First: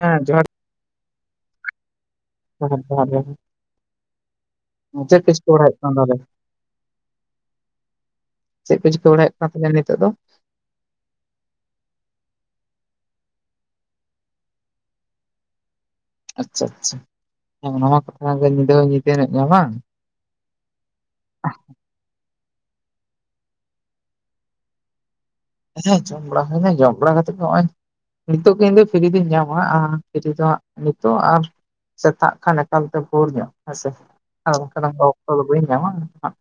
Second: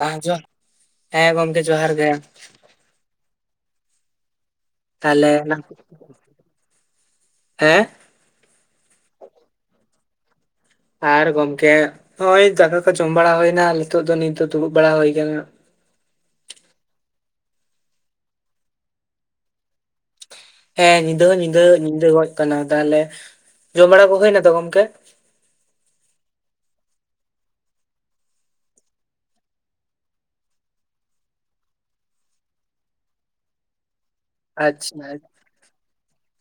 ᱦᱮᱸ ᱡᱚᱦᱟᱨ [unintelligible] ᱦᱮᱸ ᱜᱚᱢᱠᱮ ᱡᱚᱦᱟᱨ ᱜᱮ ᱡᱚᱦᱟᱨ ᱡᱚᱦᱟᱨ ᱜᱮ ᱪᱮᱫ ᱛᱟᱦᱞᱮ ᱠᱚ ᱪᱤᱠᱟᱹ ᱵᱟᱲᱟᱭ ᱦᱩᱭᱩᱜ ᱠᱟᱱᱟ ᱛᱟᱦᱞᱮ ᱦᱮᱸ ᱪᱮᱫ ᱠᱚ ᱪᱤᱠᱟᱹ ᱵᱟᱲᱟᱭᱮᱫ ᱠᱟᱱ ᱛᱮ ᱱᱤᱛᱚᱜ ᱫᱚ ᱟᱨ ᱜᱚᱝᱠᱮ ᱚᱸᱭ ᱫᱟᱠᱟ ᱠᱚ ᱡᱚᱢ ᱵᱟᱲᱟ ᱦᱩᱭᱱᱟ ᱱᱤᱛᱚᱜ ᱫᱚ ᱱᱤᱛ ᱫᱚ ᱫᱩᱲᱩᱵ ᱵᱟᱲᱟ ᱦᱩᱭ ᱠᱟᱱᱟ ᱟᱪᱪᱷᱟ ᱟᱪᱪᱷᱟ ᱦᱮᱸ ᱱᱚᱣᱟ ᱠᱚᱛᱷᱟ ᱜᱮ ᱧᱤᱫᱟᱹ ᱦᱚᱸ ᱧᱤᱫᱟᱹ ᱧᱚᱜ ᱱᱟ ᱵᱟᱝ ᱦᱮᱸ ᱧᱤᱫᱟᱹ ᱦᱚᱸ ᱧᱤᱫᱟᱹ ᱧᱤᱫᱟᱹ ᱜᱚᱡ ᱟᱠᱟᱱᱟ᱾ ᱛᱟᱦᱚᱞᱮ ᱡᱚᱢ ᱵᱟᱲᱟ ᱠᱚ ᱦᱩᱭᱱᱟ ᱛᱚ ᱜᱚᱢᱠᱮ? ᱟᱪᱪᱷᱟ ᱡᱚᱢ ᱵᱟᱲᱟ ᱦᱩᱭᱱᱟ᱾ ᱡᱚᱢ ᱵᱟᱲᱟ ᱠᱟᱛᱮᱜ ᱜᱮ ᱱᱚᱜᱼᱚᱭᱼᱼ ᱱᱤᱛᱚᱜ ᱜᱮ ᱤᱧ ᱫᱚ ᱯᱷᱤᱨᱤ ᱫᱩᱧ ᱧᱟᱢᱟ ᱟᱨ ᱯᱷᱤᱨᱤ ᱫᱚ ᱦᱟᱸ ᱱᱤᱛᱚᱜ ᱟᱨᱼᱼ ᱥᱮᱛᱟᱜ ᱠᱷᱟᱱ ᱮᱠᱟᱞᱛᱮ ᱵᱷᱩᱨ ᱧᱚᱜ᱾ᱦᱮᱸᱥᱮ ᱟᱨ ᱵᱟᱝᱠᱷᱟᱱ ᱟᱪᱪᱷᱟ [unintelligible] ᱵᱟᱹᱧ ᱧᱟᱢᱟ ᱟᱜ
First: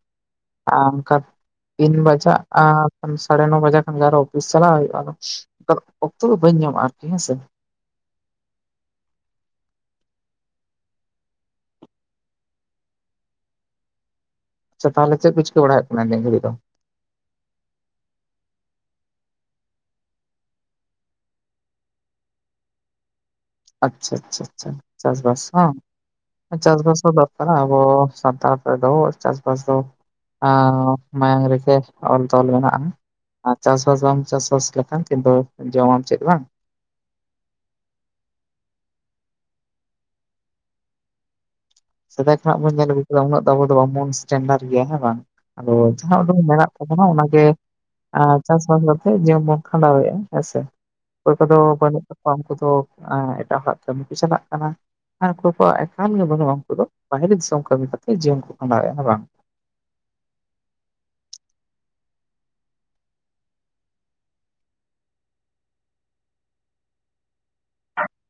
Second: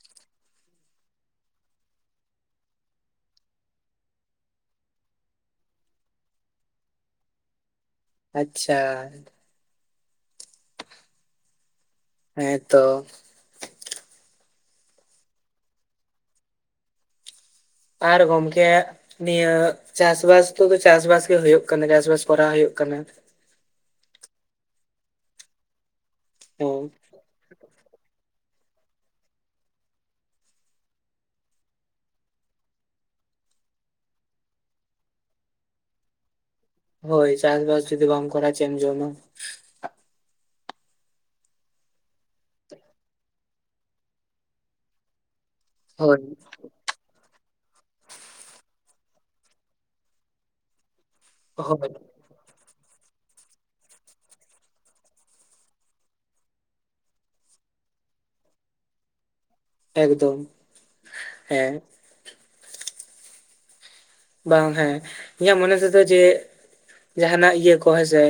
ᱟᱨ ᱚᱱᱠᱟ ᱛᱤᱱ ᱵᱟᱡᱟᱜᱼᱟ [unintelligible] ᱥᱟᱲᱮ ᱱᱚ ᱵᱟᱡᱟᱜᱼᱼ ᱟᱨᱚ ᱚᱯᱷᱤᱥ ᱪᱟᱞᱟᱜ ᱦᱩᱭᱩᱜᱼᱟ ᱟᱫᱚ ᱚᱠᱛᱚ ᱫᱚ ᱵᱟᱹᱧ ᱧᱟᱢᱟ ᱟᱨᱠᱤ ᱦᱮᱸᱥᱮ᱾ ᱟᱪᱪᱷᱟ ᱦᱮᱸ ᱛᱚ ᱟᱪᱪᱷᱟ ᱛᱟᱦᱮᱞᱮ ᱪᱮᱫ ᱠᱚ ᱪᱤᱠᱟᱹ ᱵᱟᱲᱟᱭᱮᱫ ᱠᱟᱱᱟ [unintelligible] ᱫᱚ? ᱟᱨ ᱜᱚᱢᱠᱮ ᱱᱤᱭᱟᱹ ᱪᱟᱥᱵᱟᱥ ᱫᱚ ᱪᱟᱥᱵᱟᱥ ᱦᱩᱭᱩᱜ ᱠᱟᱱᱟ᱾ ᱪᱟᱥᱵᱟᱥ ᱠᱚᱨᱟᱣ ᱦᱩᱭᱩᱜ ᱠᱟᱱᱟ᱾ ᱟᱪᱪᱷᱟ ᱪᱷᱟ ᱪᱷᱟ ᱪᱟᱥᱵᱟᱥ ᱦᱚᱸ ᱦᱮᱸ ᱪᱟᱥᱵᱟᱥ ᱦᱚᱸ ᱫᱚᱨᱠᱟᱨᱟ ᱟᱵᱚ ᱥᱟᱱᱛᱟᱲ᱾ ᱨᱮᱫᱚ ᱪᱟᱥᱵᱟᱥ ᱫᱚ ᱟᱸ ᱢᱟᱭᱟᱝ ᱨᱮᱜᱮ ᱚᱞ ᱛᱚᱞ ᱢᱮᱱᱟᱜᱼᱟ᱾ ᱟᱨ ᱪᱟᱥᱵᱟᱥ ᱵᱟᱢ ᱪᱟᱥᱼᱵᱟᱥ ᱞᱮᱠᱷᱟᱱ ᱠᱤᱱᱛᱩ ᱡᱚᱢᱟᱢ ᱪᱮᱫ ᱵᱟᱝ᱾ ᱦᱳᱭ ᱪᱟᱥᱼᱵᱟᱥ ᱡᱩᱫᱤ ᱵᱟᱢ ᱠᱚᱨᱟᱣᱼᱟ ᱪᱮᱢ ᱡᱚᱢᱟ? ᱥᱮᱫᱟᱭ ᱠᱷᱚᱱᱟᱜ ᱵᱚᱱ ᱧᱮᱞ ᱟᱹᱜᱩ ᱠᱮᱫᱟ ᱩᱱᱟᱹᱜ ᱟᱵᱚ ᱫᱚ ᱵᱟᱝᱵᱚᱱ ᱥᱴᱮᱱᱰᱟᱨ ᱜᱮᱭᱟ ᱦᱮᱸ ᱵᱟᱝ ᱟᱫᱚ ᱡᱟᱦᱟᱸ ᱦᱳᱭ [unintelligible] [unintelligible] ᱟᱫᱷᱚ ᱱᱟᱦᱜ ᱚᱱᱟᱜᱮ ᱟᱨ ᱪᱟᱥᱼᱵᱟᱥ ᱠᱟᱛᱮᱜ ᱡᱤᱭᱚᱱ ᱵᱚᱱ ᱠᱷᱟᱸᱰᱟᱣᱮᱜᱼᱟ, ᱦᱮᱸᱥᱮ᱾ [unintelligible] ᱦᱳᱭ [unintelligible] ᱩᱱᱠᱩ ᱫᱚ ᱮᱸ ᱮᱴᱟᱜ ᱦᱚᱲᱟᱜ ᱠᱟᱹᱢᱤ ᱠᱚ ᱪᱟᱞᱟᱜ ᱠᱟᱱᱟ ᱟᱨ ᱚᱠᱚᱭ ᱠᱚᱣᱟᱜ ᱮᱠᱟᱞ ᱜᱮ ᱵᱟᱹᱱᱩᱜᱼᱟᱼᱼ ᱩᱱᱠᱩ ᱫᱚ ᱵᱟᱦᱨᱮ ᱫᱤᱥᱚᱢ ᱠᱟᱹᱢᱤ ᱠᱟᱛᱮ ᱡᱤᱭᱚᱱ ᱠᱚ ᱠᱷᱟᱸᱰᱟᱣ ᱮᱫᱼᱟ ᱵᱟᱝ᱾ ᱮᱠᱫᱚᱢ ᱦᱮᱸ᱾ ᱵᱟᱝ ᱦᱮᱸ ᱤᱧᱟᱹᱜ ᱢᱚᱱᱮ ᱛᱮᱫᱚ ᱡᱮ ᱡᱟᱦᱟᱱᱟᱜ ᱤᱭᱟᱹ ᱠᱚ ᱦᱮᱸᱥᱮᱼᱼ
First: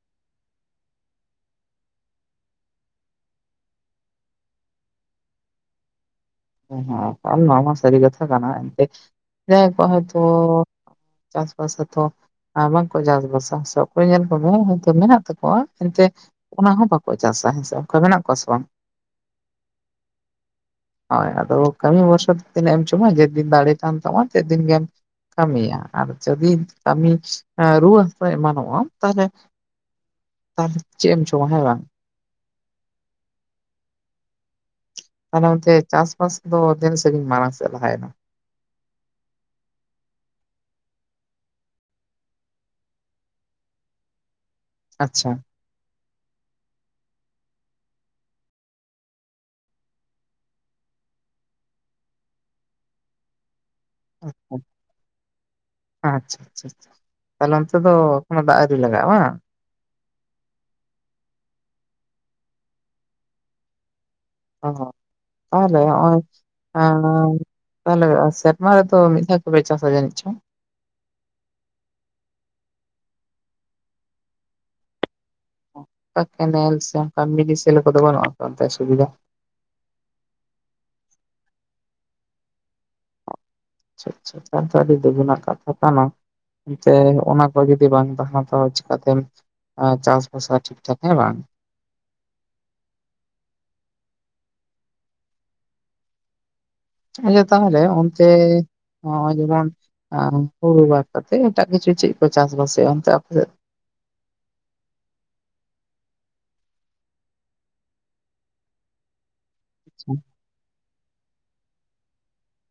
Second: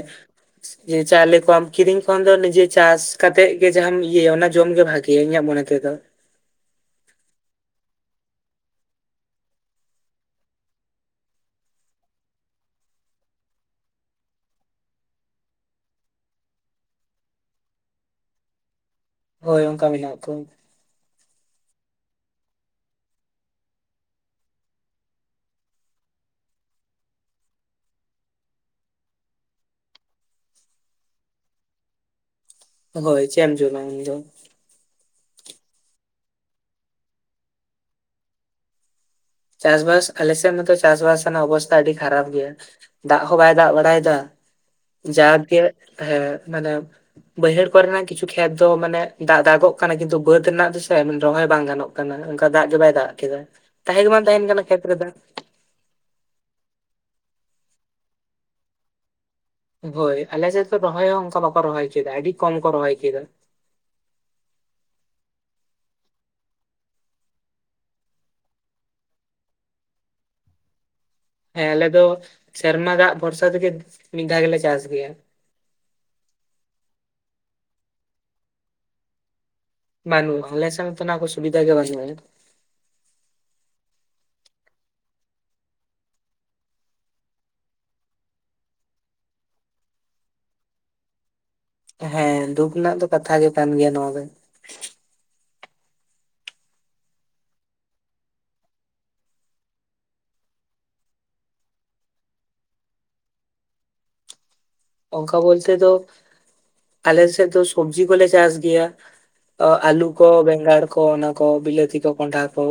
[unintelligible] ᱪᱟᱣᱞᱮ ᱠᱚᱣᱟᱢ ᱠᱤᱨᱤᱧ ᱠᱷᱚᱱ ᱫᱚ ᱱᱤᱡᱮ ᱪᱟᱥ ᱠᱟᱛᱮᱜ ᱜᱮ ᱡᱟᱦᱟᱸᱟᱢ ᱤᱭᱟᱹᱭᱟ ᱚᱱᱟ ᱡᱚᱢᱜᱮ ᱵᱷᱟᱜᱼᱼ ᱜᱮ ᱤᱧᱟᱹᱜ ᱢᱚᱱᱮ ᱛᱮᱫᱚᱼᱼ ᱮᱦᱚᱸ ᱟᱨ ᱱᱚᱣᱟ ᱢᱟ ᱥᱟᱹᱨᱤ ᱠᱟᱛᱷᱟ ᱠᱟᱱᱟ ᱮᱱᱛᱮ ᱡᱟᱸᱦᱟᱭ ᱠᱚ ᱦᱚᱭᱛᱚᱼᱼ ᱪᱟᱥᱼᱵᱟᱥ ᱠᱟᱛᱷᱟ ᱵᱟᱝᱠᱚ ᱪᱟᱥᱼᱵᱟᱥᱟ, ᱥᱮ ᱚᱠᱚᱭ ᱧᱮᱞ [unintelligible] ᱦᱚᱭᱛᱚ ᱢᱮᱱᱟᱜ ᱛᱟᱠᱚᱣᱟ ᱮᱱᱛᱮᱼᱼ ᱚᱱᱟ ᱦᱚᱸ ᱵᱟᱠᱚ ᱪᱟᱥᱟ ᱦᱮᱸ ᱥᱮ ᱚᱱᱠᱟ ᱢᱮᱱᱟᱜ ᱠᱚᱣᱟ ᱥᱮ ᱵᱟᱝ᱾ ᱦᱳᱭ ᱚᱱᱠᱟ ᱢᱮᱱᱟᱜ ᱠᱚᱣᱟ [unintelligible] ᱦᱳᱭ ᱟᱫᱚ ᱠᱟᱹᱢᱤ ᱵᱚᱨᱥᱟ ᱛᱮ ᱛᱤᱱᱟᱹᱜ ᱮᱢ ᱡᱚᱢᱟ ᱡᱮᱫᱤᱱ ᱫᱟᱲᱮ ᱛᱟᱦᱮᱱ ᱛᱟᱢᱟ ᱛᱮᱫᱤᱱ ᱜᱮᱢᱼᱼ ᱠᱟᱹᱢᱤᱭᱟ ᱟᱨ ᱡᱮᱫᱤᱱ ᱠᱟᱹᱢᱤ ᱨᱩᱣᱟᱹ ᱦᱟᱹᱟᱥᱩ ᱮᱢᱟᱱᱚᱜᱼᱟᱢ ᱛᱟᱦᱮᱞᱮᱼᱼ ᱟᱨ ᱪᱮᱫ ᱮᱢ ᱡᱚᱢᱟ ᱦᱮᱸ ᱵᱟᱝ᱾ ᱦᱳᱭ ᱪᱮᱫ ᱮᱢ ᱡᱚᱢᱟ ᱩᱱᱫᱚ? ᱛᱟᱦᱚᱞᱮ ᱚᱱᱛᱮ ᱪᱟᱥᱼᱵᱟᱥ ᱫᱚ ᱛᱤᱱᱟᱹᱜ ᱥᱟᱺᱜᱤᱧ ᱢᱟᱲᱟᱝ ᱥᱮᱫ ᱞᱟᱦᱟᱭᱮᱱᱟ? ᱪᱟᱥᱵᱟᱥ ᱟᱞᱮᱥᱮᱫ ᱢᱟᱛᱚ ᱪᱟᱥᱵᱟᱥ ᱨᱮᱱᱟᱜ ᱚᱵᱚᱥᱛᱟ ᱟᱹᱰᱤ ᱠᱷᱟᱨᱟᱯ ᱜᱮᱭᱟ᱾ ᱫᱟᱜ ᱦᱚᱸ ᱵᱟᱭ ᱫᱟᱜ ᱵᱟᱲᱟᱭᱮᱫᱟ ᱟᱪᱪᱷᱟ ᱡᱟᱜᱮ ᱦᱮᱸ ᱢᱟᱱᱮᱼᱼ ᱵᱟᱹᱭᱦᱟᱹᱲ ᱠᱚᱨᱮᱱᱟᱜ ᱠᱤᱪᱷᱩ ᱠᱷᱮᱛ ᱫᱚ ᱢᱟᱱᱮ ᱫᱟᱜ ᱫᱟᱜᱚᱜ ᱠᱟᱱᱟ ᱠᱤᱱᱛᱩ ᱵᱟᱹᱫ ᱨᱮᱱᱟᱜ ᱫᱚᱥᱮ ᱨᱚᱦᱚᱭ ᱵᱟᱝ ᱜᱟᱱᱚᱜ ᱠᱟᱱᱟ᱾ ᱠᱟᱱᱟ ᱚᱱᱠᱟ ᱫᱟᱜ ᱜᱮ ᱵᱟᱭ ᱫᱟᱜ ᱠᱮᱫᱟ᱾ᱛᱟᱦᱮᱸ ᱜᱮ ᱵᱟᱝ ᱛᱟᱦᱮᱱ ᱟᱪᱪᱷᱟ ᱠᱟᱱᱟ ᱠᱷᱮᱛ ᱨᱮ ᱫᱟᱜ᱾ ᱟᱪᱪᱷᱟ ᱪᱷᱟ ᱪᱷᱟ ᱛᱟᱦᱚᱞᱮ ᱚᱱᱛᱮ ᱫᱚ ᱮᱠᱚᱱᱚ ᱫᱟᱜ ᱟᱣᱨᱤ ᱞᱟᱜᱟᱜᱼᱟ ᱵᱟᱝ? ᱦᱳᱭ ᱟᱞᱮ ᱥᱮᱫ ᱨᱚᱦᱚᱭ ᱦᱚᱸ ᱚᱱᱠᱟ ᱵᱟᱠᱚ ᱨᱚᱦᱚᱭ ᱦᱚᱪᱚᱭᱮᱫᱟ᱾ᱟᱹᱰᱤ ᱠᱚᱢ ᱠᱚ ᱨᱚᱦᱚᱭᱠᱮᱫᱟ᱾ ᱦᱚᱸ ᱦᱚᱸ ᱛᱟᱦᱚᱞᱮ [unintelligible] [unintelligible] ᱛᱟᱦᱚᱞᱮ ᱥᱮᱨᱢᱟ ᱨᱮ ᱫᱚ ᱢᱤᱫᱷᱟ ᱜᱮ ᱯᱮ ᱪᱟᱥᱟ ᱡᱟ. ᱱᱤᱪᱚᱝ? ᱦᱮᱸ ᱟᱞᱮ ᱫᱚ ᱥᱮᱨᱢᱟ ᱫᱟᱜ ᱵᱷᱚᱨᱥᱟ ᱛᱮᱜᱮ ᱢᱤᱫ ᱫᱷᱟᱣ ᱜᱮᱞᱮ ᱪᱟᱥ ᱜᱮᱭᱟ᱾ [unintelligible] ᱠᱮᱱᱮᱞ ᱥᱮ ᱚᱱᱠᱟ [unintelligible] ᱞᱮᱠᱟᱫᱚ ᱵᱟᱹᱱᱩᱜᱟ ᱛᱚ ᱚᱱᱛᱮ ᱥᱩᱵᱤᱫᱷᱟ? ᱵᱟᱱᱩᱜ, ᱟᱞᱮᱥᱮᱫ ᱛᱚ ᱱᱟᱣᱟᱠᱚ ᱥᱵᱤᱫᱷᱟ ᱜᱮ ᱵᱟᱝᱟᱹᱱᱩᱜ᱾ ᱟᱪᱪᱷᱟ ᱟᱪᱪᱷᱟ [unintelligible] ᱟᱹᱰᱤ ᱫᱩᱜᱩ ᱨᱮᱱᱟᱜ ᱠᱟᱛᱷᱟ ᱠᱟᱱᱟ᱾ ᱛᱮ ᱚᱱᱟ ᱠᱚ ᱡᱩᱫᱤ ᱵᱟᱝ ᱛᱟᱦᱮᱱᱟ ᱛᱚ ᱪᱤᱠᱟᱛᱮᱢᱼᱼ ᱟᱨ ᱪᱟᱥᱼᱵᱟᱥᱟ ᱴᱷᱤᱠ ᱴᱷᱟᱠ ᱦᱮᱸ ᱵᱟᱝ? ᱦᱮᱸ ᱫᱩᱠᱷ ᱨᱮᱱᱟᱜ ᱫᱚ ᱠᱟᱛᱷᱟ ᱜᱮ ᱠᱟᱱ ᱜᱮᱭᱟ ᱱᱚᱣᱟ ᱫᱚ᱾ ᱟᱪᱪᱷᱟ ᱛᱟᱦᱚᱞᱮ ᱚᱱᱛᱮ ᱱᱚᱣᱟ ᱡᱮᱢᱚᱱᱼᱼ ᱟᱨ ᱦᱩᱲᱩ ᱵᱟᱫ ᱠᱟᱛᱮᱫ ᱮᱴᱟᱜ ᱠᱤᱪᱷᱩ ᱪᱮᱫ ᱠᱚ ᱪᱟᱥᱵᱟᱥ ᱮᱫᱼᱟ ᱚᱱᱛᱮ ᱟᱯᱮ ᱥᱮᱫ? ᱚᱱᱠᱟ ᱵᱚᱞᱛᱮ ᱫᱚ ᱟᱞᱮ ᱥᱮᱫ ᱫᱚ ᱥᱚᱵᱡᱤ ᱠᱚᱞᱮ ᱪᱟᱥ ᱜᱮᱭᱟ ᱚ ᱟᱹᱞᱩ ᱠᱚ ᱵᱮᱸᱜᱟᱲ ᱠᱚ ᱚᱱᱟ ᱠᱚ ᱵᱤᱞᱟᱹᱛᱤ ᱠᱚ ᱠᱚᱱᱰᱷᱟ ᱠᱚ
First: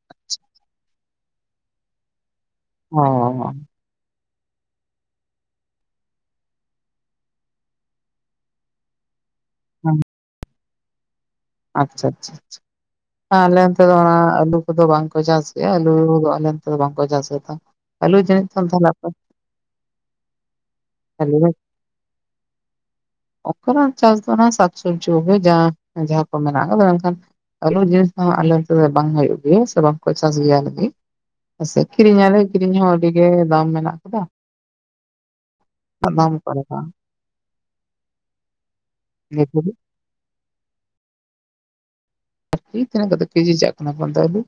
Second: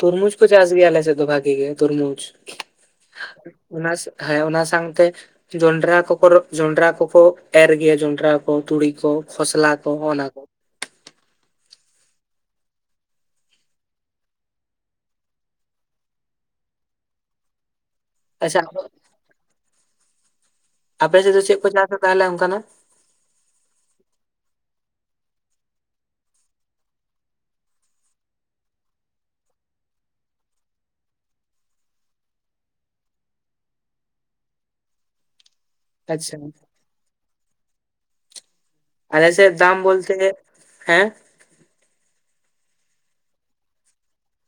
ᱛᱩᱨᱢᱩᱡᱽ ᱠᱚ ᱪᱟᱥ ᱜᱮᱭᱟ ᱟᱞᱮ ᱥᱮᱫ ᱫᱚ ᱵᱷᱟᱜᱤ ᱜᱮ ᱛᱩᱨᱢᱩᱡᱽ ᱚ ᱚᱱᱟ ᱦᱮᱸ ᱚᱱᱟ ᱥᱟᱶᱛᱮ ᱡᱚᱱᱰᱨᱟ ᱠᱚ ᱡᱚᱱᱰᱨᱟ ᱠᱚᱠᱚ ᱮᱨ ᱜᱮᱭᱟ ᱡᱚᱱᱰᱨᱟ ᱠᱚ ᱛᱩᱲᱤ ᱠᱚ ᱠᱷᱚᱥᱞᱟ ᱠᱚ ᱚᱱᱟ ᱠᱚ ᱟᱪᱪᱷᱟ ᱟᱪᱪᱷᱟ ᱟᱪᱪᱷᱟ [inaudible] ᱟᱞᱮ ᱚᱱᱛᱮ ᱫᱚ ᱚᱱᱟ ᱟᱹᱞᱩ ᱠᱚᱫᱚ ᱵᱟᱝᱠᱚ ᱪᱟᱥ ᱜᱮᱭᱟ ᱟᱹᱞᱩ ᱫᱚ ᱟᱞᱮ ᱱᱚᱱᱛᱮ ᱫᱚ ᱵᱟᱝᱠᱚ ᱪᱟᱥ ᱠᱟᱫᱟ ᱟᱹᱞᱩ ᱡᱟᱹᱱᱤᱜ ᱟᱪᱪᱷᱟ ᱠᱷᱟᱱ ᱛᱟᱦᱚᱞᱮ ᱟᱯᱮ ᱟᱹᱞᱩ ᱥᱮᱫ ᱫᱚ ᱪᱮᱫ ᱠᱚ ᱪᱟᱥᱟ ᱛᱟᱦᱚᱞᱮ ᱚᱱᱠᱟᱱᱟᱜ? ᱚᱱᱠᱟᱱᱟᱜ ᱪᱟᱥ ᱫᱚ ᱚᱱᱮ ᱥᱟᱠ ᱥᱚᱵᱽᱡᱤ ᱠᱚᱜᱮ ᱡᱟ ᱡᱟᱦᱟ ᱠᱚ ᱢᱮᱱᱟᱜ ᱟᱠᱟᱫᱟ ᱢᱮᱱᱠᱷᱟᱱ ᱟᱹᱞᱩ ᱡᱤᱱᱤᱥ ᱫᱚ ᱟᱞᱮ ᱥᱮᱫ ᱵᱟᱝ ᱦᱩᱭᱩᱜ ᱜᱮᱭᱟ ᱥᱮ ᱵᱟᱝᱠᱚ ᱪᱟᱥ ᱜᱮᱭᱟ ᱟᱪᱷᱟ ᱠᱤᱨᱤᱧ ᱟᱞᱮ ᱠᱤᱨᱤᱧ ᱦᱚᱸ ᱟᱹᱰᱤ ᱜᱮ ᱫᱟᱢ ᱢᱮᱱᱟᱜ ᱟᱠᱟᱫᱟ ᱫᱟᱢ ᱟᱪᱪᱷᱟ ᱚᱠᱟ ᱞᱮᱠᱟ? ᱟᱞᱮ ᱱᱤᱛ ᱥᱮᱫ ᱦᱟᱹᱵᱤᱡ ᱫᱟᱢ ᱵᱚᱞᱛᱮ ᱦᱮᱸ ᱤ ᱛᱤᱱᱟᱹᱜ ᱠᱟᱛᱮᱫ ᱠᱮᱡᱤ ᱪᱟᱜ ᱠᱟᱱᱟ ᱚᱱᱛᱮ ᱟᱹᱞᱩ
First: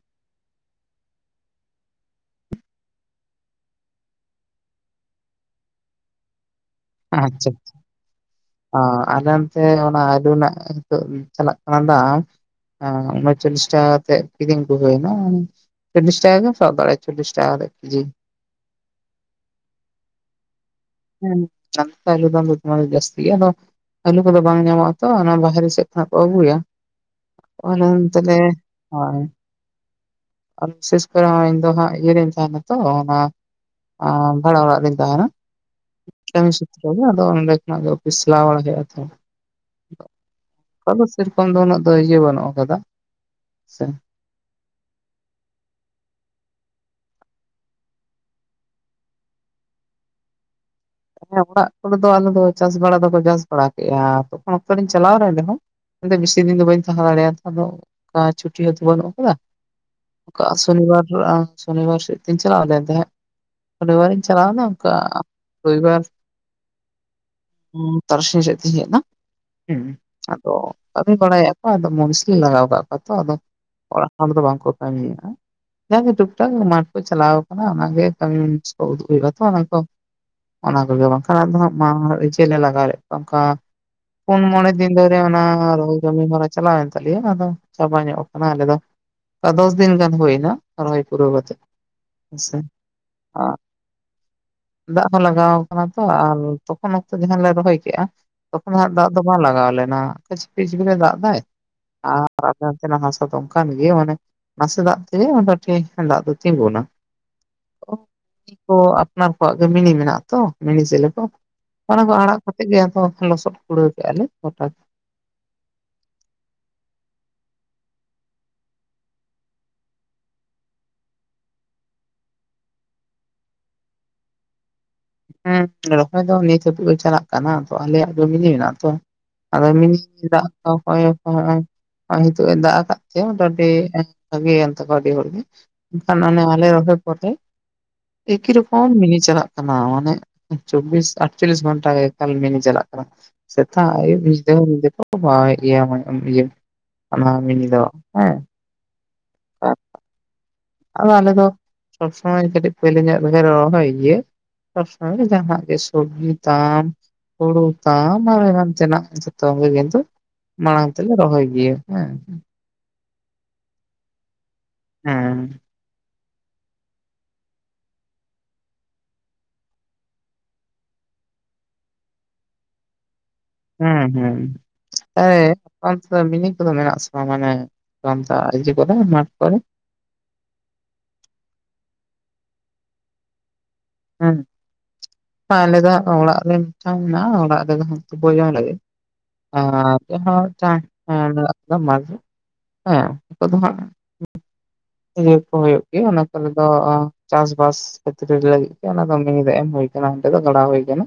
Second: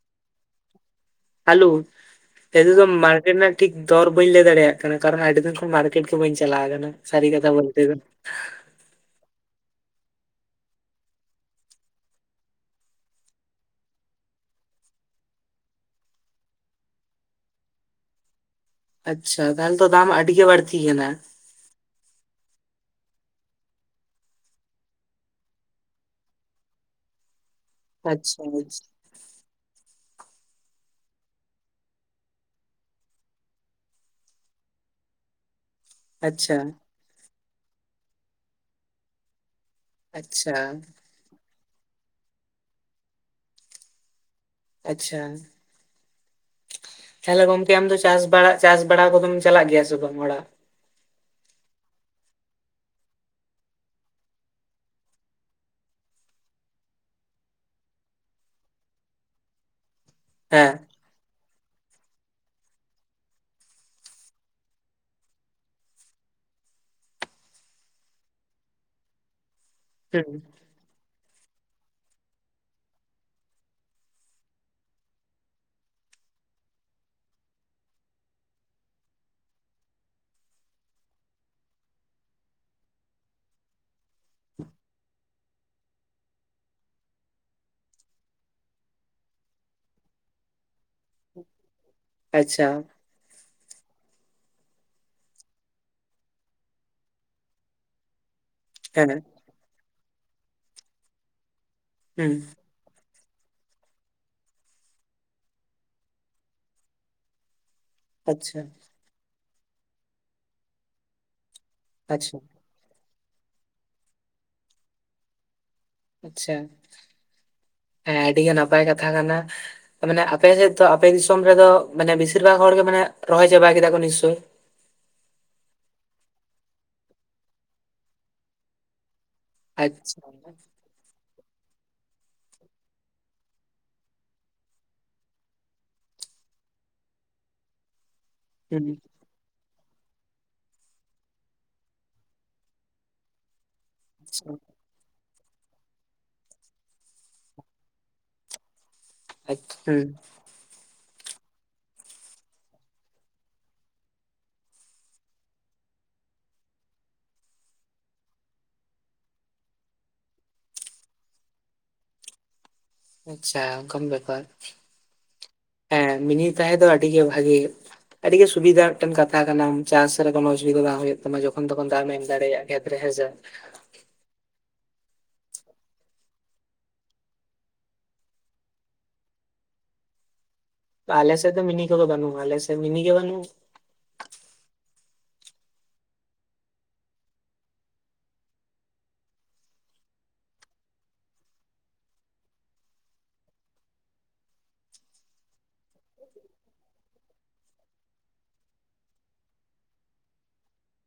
ᱟᱞᱩ ᱱᱤᱛᱳᱜ ᱫᱚ ᱢᱟᱨᱠᱮᱴ ᱨᱮᱱᱟᱜ ᱴᱷᱤᱠ ᱫᱚᱨ ᱵᱟᱹᱧ ᱞᱟᱹᱭ ᱫᱟᱲᱮᱭᱟᱜ ᱠᱟᱱᱟ ᱠᱟᱨᱚᱱ ᱟᱹᱰᱤ ᱫᱤᱱ ᱠᱷᱚᱱ ᱢᱟᱨᱠᱮᱴ ᱜᱮ ᱵᱟᱹᱧ ᱪᱟᱞᱟᱣ ᱟᱠᱟᱱᱟ ᱥᱟᱨᱤ ᱠᱟᱛᱷᱟ ᱵᱚᱞᱛᱮ ᱫᱚ ᱚ ᱟᱞᱮ ᱚᱱᱛᱮ ᱚᱱᱟ ᱟᱹᱞᱩ ᱨᱮᱱᱟᱜ ᱱᱤᱛᱚᱜ ᱪᱟᱞᱟᱜ ᱠᱟᱱᱟ ᱫᱟᱢ ᱚ ᱩᱱᱩᱪᱚᱞᱞᱤᱥ ᱴᱟᱠᱟ ᱠᱟᱛᱮᱫ ᱠᱤᱨᱤᱧ ᱠᱚ ᱦᱩᱭᱱᱟ ᱪᱚᱞᱤᱥ ᱴᱟᱠᱟ ᱜᱮᱢ ᱥᱟᱵ ᱫᱟᱲᱮᱭᱟᱜ-ᱟ ᱪᱚᱞᱤᱥ ᱴᱟᱠᱟ ᱠᱟᱛᱮᱜ ᱠᱮᱡᱤ ᱟᱪᱪᱷᱟ ᱛᱟᱦᱚᱞᱮ ᱛᱚ ᱫᱟᱢ ᱟᱹᱰᱤ ᱜᱮ ᱵᱟᱹᱲᱛᱤ ᱠᱟᱱᱟ ᱦᱮᱸ [unintelligible] ᱟᱞᱩ ᱫᱟᱢ ᱫᱚ ᱫᱟᱢᱮᱜᱮ ᱡᱟᱹᱥᱛᱤ ᱟᱫᱚ ᱟᱹᱞᱩ ᱠᱚᱫᱚ ᱵᱟᱝ ᱧᱟᱢᱚᱜᱼᱟ ᱛᱚ ᱚᱱᱟ ᱵᱟᱦᱨᱮ ᱥᱮᱫ ᱠᱷᱚᱱᱟᱜ ᱠᱚ ᱟᱹᱜᱩᱭᱟ ᱟᱪᱪᱷᱟ [unintelligible] ᱟᱨ ᱵᱤᱥᱮᱥ ᱠᱚᱨᱮ ᱤᱧ ᱫᱚ ᱦᱟᱸᱜ ᱤᱭᱟᱹ ᱨᱮᱧ ᱛᱟᱦᱮᱱᱟ ᱛᱚ ᱚᱱᱟ ᱚ ᱵᱷᱟᱲᱟ ᱚᱲᱟᱜ ᱨᱮᱧ ᱛᱟᱦᱮᱱᱟ ᱠᱟᱹᱢᱤ ᱟᱪᱪᱷᱟ ᱥᱩᱛᱨᱚ ᱟᱫᱚ ᱚᱸᱰᱮ ᱠᱷᱚᱱᱟᱜ ᱫᱚ ᱚᱯᱷᱤᱥ ᱪᱟᱞᱟᱣ ᱵᱟᱲᱟ ᱦᱩᱭᱩᱜᱼᱟ ᱛᱚ ᱟᱪᱪᱷᱟ ᱟᱫᱚ ᱥᱮᱨᱚᱠᱚᱢ ᱫᱚ ᱩᱱᱟᱹᱜ ᱫᱚ ᱤᱭᱟᱹ ᱵᱟᱹᱱᱩᱜ ᱟᱠᱟᱫᱟ ᱥᱮ ᱟᱪᱪᱷᱟ ᱛᱟᱦᱚᱞᱮ ᱜᱚᱝᱠᱮ ᱟᱢ ᱫᱚ ᱪᱟᱥ ᱵᱟᱲᱟ ᱪᱟᱥ ᱵᱟᱲᱟ ᱠᱚᱫᱚᱢ ᱪᱟᱞᱟᱜ ᱜᱮᱭᱟ ᱥᱮ ᱵᱟᱝ ᱚᱲᱟᱜ? ᱦᱮᱸ ᱚᱲᱟᱜ ᱠᱚᱨᱮ ᱫᱚ ᱟᱞᱮ ᱫᱚ ᱪᱟᱥ ᱵᱟᱲᱟ ᱫᱚᱠᱚ ᱪᱟᱥ ᱵᱟᱲᱟ ᱠᱮᱫᱼᱟ ᱛᱚᱠᱷᱚᱱ ᱚᱠᱛᱚ ᱤᱧ ᱪᱟᱞᱟᱣ ᱞᱮᱱ ᱨᱮ ᱦᱚᱸ ᱵᱮᱥᱤ ᱫᱤᱱ ᱫᱚ ᱵᱟᱹᱧ ᱛᱟᱦᱮᱸ ᱫᱟᱲᱮᱭᱟᱫᱟ ᱟᱫᱚ ᱟ ᱪᱷᱩᱴᱤ ᱦᱚᱸᱛᱚ ᱵᱟᱹᱱᱩᱜ ᱟᱠᱟᱫᱟ [inaudible] ᱠᱟ ᱥᱚᱱᱤᱵᱟᱨ [unintelligible] ᱥᱚᱱᱤᱵᱟᱨ ᱥᱮᱫ ᱛᱤᱧ ᱪᱟᱞᱟᱣ ᱞᱮᱱ ᱛᱟᱸᱦᱮᱫ ᱥᱚᱱᱤ ᱵᱟᱨ ᱪᱞᱟᱣᱟᱱᱟ ᱚᱱᱠᱟ ᱨᱚᱵᱤᱵᱟᱨ ᱩᱸ ᱛᱟᱨᱟᱥᱤᱧ ᱥᱮᱫ ᱛᱤᱧ ᱦᱮᱡ ᱮᱱᱟ ᱦᱩᱸ ᱦᱩᱸ ᱟᱫᱚ ᱠᱟᱹᱢᱤ ᱵᱟᱲᱟᱭᱮᱫ ᱟᱠᱚ ᱟᱫᱚ ᱢᱩᱱᱤᱥ ᱞᱤᱧ ᱞᱟᱜᱟᱣ ᱠᱟᱜ ᱠᱚᱣᱟ ᱛᱚ ᱟᱫᱚ ᱚᱲᱟᱜ ᱦᱚᱲ ᱫᱚ ᱵᱟᱝᱠᱚ ᱠᱟᱹᱢᱤᱭᱮᱫᱼᱟ ᱡᱟᱜᱮ ᱴᱩᱠ ᱴᱟᱠ ᱢᱟᱴᱷ ᱠᱚ ᱪᱟᱞᱟᱣ ᱟᱠᱟᱱᱟ ᱚᱱᱟᱜᱮ ᱠᱟᱹᱢᱤ ᱢᱩᱱᱤᱥ ᱠᱚ ᱩᱫᱩᱜ ᱦᱩᱭᱩᱜᱼᱟᱛᱚ ᱚᱱᱟ ᱠᱚ ᱚᱱᱟ ᱠᱚᱜᱮ ᱵᱟᱝᱠᱷᱟᱱ ᱟᱫᱚ ᱦᱟᱸᱜ [unintelligible] ᱞᱟᱜᱟᱣ ᱞᱮᱫ ᱠᱚᱣᱟ ᱚᱱᱠᱟ ᱯᱳᱱ ᱢᱚᱬᱮ ᱫᱤᱱ ᱫᱷᱚᱨᱮ ᱚᱱᱟ ᱨᱚᱦᱚᱭ ᱠᱟᱹᱢᱤ ᱦᱚᱨᱟ ᱪᱟᱞᱟᱣᱮᱱ ᱛᱟᱞᱮᱭᱟ ᱟᱫᱚ ᱪᱟᱵᱟ ᱧᱚᱜ ᱠᱟᱱᱟ ᱟᱞᱮ ᱫᱚ ᱟ ᱫᱚᱥ ᱫᱤᱱ ᱜᱟᱱ ᱦᱩᱭᱱᱟ ᱨᱚᱦᱚᱭ ᱯᱩᱨᱟᱹᱣ ᱠᱟᱛᱮᱜ ᱦᱮᱸᱥᱮ ᱟᱪᱪᱷᱟ ᱫᱟᱜ ᱦᱚᱸ ᱞᱟᱜᱟᱣ ᱠᱟᱱᱟ ᱛᱚ ᱟᱨ ᱛᱚᱠᱷᱚᱱ ᱚᱠᱛᱚ ᱡᱟᱦᱟᱸᱞᱮ ᱨᱚᱦᱚᱭ ᱠᱮᱫᱼᱟ ᱛᱚᱠᱷᱚᱱ ᱦᱟᱸᱜ ᱫᱟᱜ ᱦᱮᱸ ᱫᱚ ᱵᱟᱝ ᱞᱟᱜᱟᱣ ᱞᱮᱱᱟ ᱡᱷᱤᱯᱤᱨ ᱡᱷᱤᱯᱤᱨᱮ ᱫᱟᱜ ᱫᱟᱭ ᱦᱩᱸ ᱟᱨ ᱱᱚᱱᱛᱮᱱᱟᱜ ᱦᱟᱥᱟ ᱫᱚ ᱚᱱᱠᱟᱱ ᱜᱮ ᱢᱟᱱᱮ ᱱᱟᱥᱮ ᱫᱟᱜ ᱛᱮ ᱜᱮ ᱢᱳᱴᱟᱢᱩᱴᱤ ᱫᱟᱜ ᱫᱚ ᱛᱤᱸᱜᱩᱱᱟ ᱚ ᱟᱪᱪᱷᱟ ᱠᱚ ᱟᱯᱱᱟᱨ ᱠᱚᱣᱟᱜ ᱜᱮ ᱢᱤᱱᱤ ᱢᱮᱱᱟᱜ-ᱟ ᱛᱚ ᱢᱤᱱᱤ ᱥᱮᱞᱳ ᱠᱚ ᱚᱱᱟ ᱠᱚ ᱟᱪᱪᱷᱟ ᱟᱲᱟᱜ ᱠᱟᱛᱮᱜ ᱜᱮ ᱟᱫᱚ ᱞᱚᱥᱚᱫ ᱠᱩᱲᱟᱹᱣ ᱠᱟᱜᱼᱟ ᱞᱮ ᱦᱚᱴᱟᱛ ᱟᱪᱪᱷᱟ ᱮᱸ ᱟᱹᱰᱤᱜᱮ ᱱᱟᱯᱟᱭ ᱠᱟᱛᱷᱟ ᱠᱟᱱᱟ ᱢᱟᱱᱮ ᱟᱯᱮ ᱥᱮᱫ ᱛᱚ ᱟᱯᱮ ᱫᱤᱥᱚᱢ ᱨᱮᱫᱚ ᱢᱟᱱᱮ ᱵᱮᱥᱤᱨ ᱵᱷᱟᱜ ᱦᱚᱲ ᱜᱮ ᱢᱟᱱᱮ ᱨᱚᱦᱚᱭ ᱪᱟᱵᱟ ᱠᱮᱫᱟ ᱠᱚ ᱱᱤᱥᱪᱳᱭ ᱦᱮᱸ ᱨᱚᱦᱚᱭ ᱫᱚ ᱱᱤᱛ ᱦᱟᱹᱵᱤᱡ ᱦᱚ ᱪᱟᱞᱟᱜ ᱠᱟᱱᱟ ᱛᱚ ᱟᱞᱮᱭᱟᱜ ᱫᱚ ᱢᱤᱱᱤ ᱢᱮᱱᱟᱜᱼᱟ ᱛᱚ ᱟᱫᱚ ᱢᱤᱱᱤ ᱫᱟᱜ ᱛᱚ [unintelligible] ᱦᱚᱜ ᱚ ᱦᱤᱛᱚᱜ-ᱮ ᱫᱟᱜ ᱟᱠᱟᱫ ᱛᱮ ᱢᱚᱴᱟᱢᱩᱴᱤ ᱟᱹᱰᱤ ᱵᱷᱟᱜᱤᱭᱮᱱ ᱛᱟᱠᱚᱣᱟ ᱟᱹᱰᱤ ᱦᱚᱲ ᱜᱮ ᱮᱱᱠᱷᱟᱱ ᱚᱱᱮ ᱟᱞᱮ ᱨᱚᱦᱚᱭ ᱯᱚᱨᱮ ᱮᱠᱤ ᱨᱚᱠᱚᱢ ᱦᱩᱸ ᱢᱤᱱᱤ ᱪᱟᱞᱟᱜ ᱠᱟᱱᱟ ᱪᱚᱵᱽᱵᱤᱥ ᱟᱴᱪᱚᱞᱞᱤᱥ ᱜᱷᱚᱱᱴᱟ ᱜᱮ ᱮᱠᱟᱞ ᱢᱤᱱᱤ ᱪᱟᱞᱟᱜ ᱠᱟᱱᱟ ᱥᱮᱛᱜ ᱟᱭᱩᱵ ᱧᱤᱫᱟᱹ ᱦᱚᱸ ᱧᱤᱫᱟᱹ ᱠᱚ ᱠᱚ ᱯᱟᱶᱮᱫ ᱜᱮᱭᱟ ᱤᱭᱟ. ᱚᱱᱟ ᱢᱤᱱᱤ ᱫᱚ ᱦᱮᱸ ᱟᱪᱪᱷᱟ ᱦᱩᱸ ᱟᱫᱚ ᱟᱞᱮ ᱫᱚ ᱥᱚᱵ ᱥᱚᱢᱚᱭ ᱠᱟᱹᱴᱤᱡ ᱯᱳᱭᱞᱳ ᱧᱚᱜ ᱨᱮᱜᱮ ᱞᱮ ᱨᱚᱦᱚᱭ ᱜᱮᱭᱟ ᱥᱚᱵ ᱥᱚᱢᱚᱭ ᱜᱮ ᱡᱟᱦᱟᱸᱱᱟ ᱜᱮ ᱥᱚᱵᱽᱡᱤ ᱛᱟᱢ ᱦᱳᱲᱳ ᱛᱟᱢ ᱟᱨᱦᱚᱸ ᱮᱢᱟᱱ ᱛᱮᱱᱟᱜ ᱡᱷᱛᱚ ᱜᱮ ᱠᱤᱱᱛᱩ ᱢᱟᱲᱟᱝ ᱛᱮᱞᱮ ᱨᱚᱦᱚᱭ ᱜᱮᱭᱟ ᱦᱮᱸ ᱟᱪᱪᱷᱟ ᱚᱱᱠᱟᱱ ᱵᱮᱯᱟᱨ ᱦᱮᱸ ᱦᱮᱸ ᱢᱤᱱᱤ ᱛᱟᱦᱮᱸ ᱫᱚ ᱟᱹᱰᱤ ᱜᱮ ᱵᱷᱟᱜᱮ ᱟᱹᱰᱤ ᱜᱮ ᱥᱩᱵᱤᱫᱷᱟ ᱢᱤᱫᱴᱮᱱ ᱠᱟᱛᱷᱟ ᱠᱟᱱᱟᱢ ᱪᱟᱥ ᱨᱮ ᱠᱚᱱᱳ ᱚᱥᱩᱵᱤᱫᱟ ᱵᱟᱝ ᱦᱩᱭᱩᱜ ᱛᱟᱢᱟ ᱡᱚᱠᱷᱚᱱ ᱛᱚᱠᱷᱚᱱ ᱫᱟᱜᱮᱢ ᱮᱢ ᱫᱟᱲᱮᱭᱟᱜ ᱠᱷᱮᱛ ᱨᱮ ᱦᱮᱸᱥᱮ ᱦᱩᱸ ᱦᱩᱸ ᱮ ᱟᱯᱮ ᱚᱱᱛᱮ ᱫᱚ ᱢᱤᱱᱤ ᱠᱚᱫᱚ ᱢᱮᱱᱟᱜ ᱟ ᱥᱮ ᱵᱟᱝ ᱢᱟᱱᱮ [unintelligible] ᱠᱚᱨᱮ ᱢᱟᱴ ᱠᱚᱨᱮ ᱟᱞᱮ ᱥᱮᱫ ᱫᱚ ᱢᱤᱱᱤ ᱠᱚᱫᱚ ᱵᱟᱹᱱᱩᱜ-ᱟ ᱟᱞᱮ ᱥᱮᱫ ᱢᱤᱱᱤ ᱜᱮ ᱵᱟᱹᱱᱩᱜ-ᱟ ᱦᱩ ᱟᱞᱮ ᱫᱚ ᱦᱟᱸᱜ ᱚᱲᱟᱜ ᱨᱮ ᱢᱤᱫᱴᱟᱝ ᱢᱮᱱᱟ-ᱟ ᱚᱲᱟᱜ ᱨᱮᱫᱚ ᱦᱟᱸᱜ ᱛᱩᱯᱩ ᱡᱚᱝ ᱞᱟᱹᱜᱤᱫ ᱟᱨ ᱢᱟᱴᱷ ᱨᱮᱦᱚ ᱢᱤᱫᱴᱟᱝ ᱢᱮᱱᱟᱜ ᱛᱟᱞᱮᱭᱟ ᱢᱟᱴᱷ ᱨᱮ ᱦᱮᱸ ᱠᱚᱫᱚ ᱦᱟᱸᱜ ᱤᱭᱟᱹ ᱠᱚ ᱦᱩᱭᱩᱜ ᱜᱮᱭᱟ ᱚᱱᱟ ᱠᱚᱨᱮ ᱫᱚ ᱪᱟᱥ ᱵᱟᱥ ᱠᱷᱮᱛᱨᱮ-ᱨᱮ ᱞᱟᱹᱜᱤᱫ ᱜᱚᱝᱠᱮ ᱚᱱᱟ ᱫᱚ ᱢᱤᱱᱤ ᱫᱟᱜ ᱮᱢ ᱦᱳᱭ ᱠᱟᱱᱟ ᱚᱱᱛᱮ ᱫᱚ ᱜᱟᱸᱲᱟᱣ ᱦᱩᱭ ᱠᱟᱱᱟ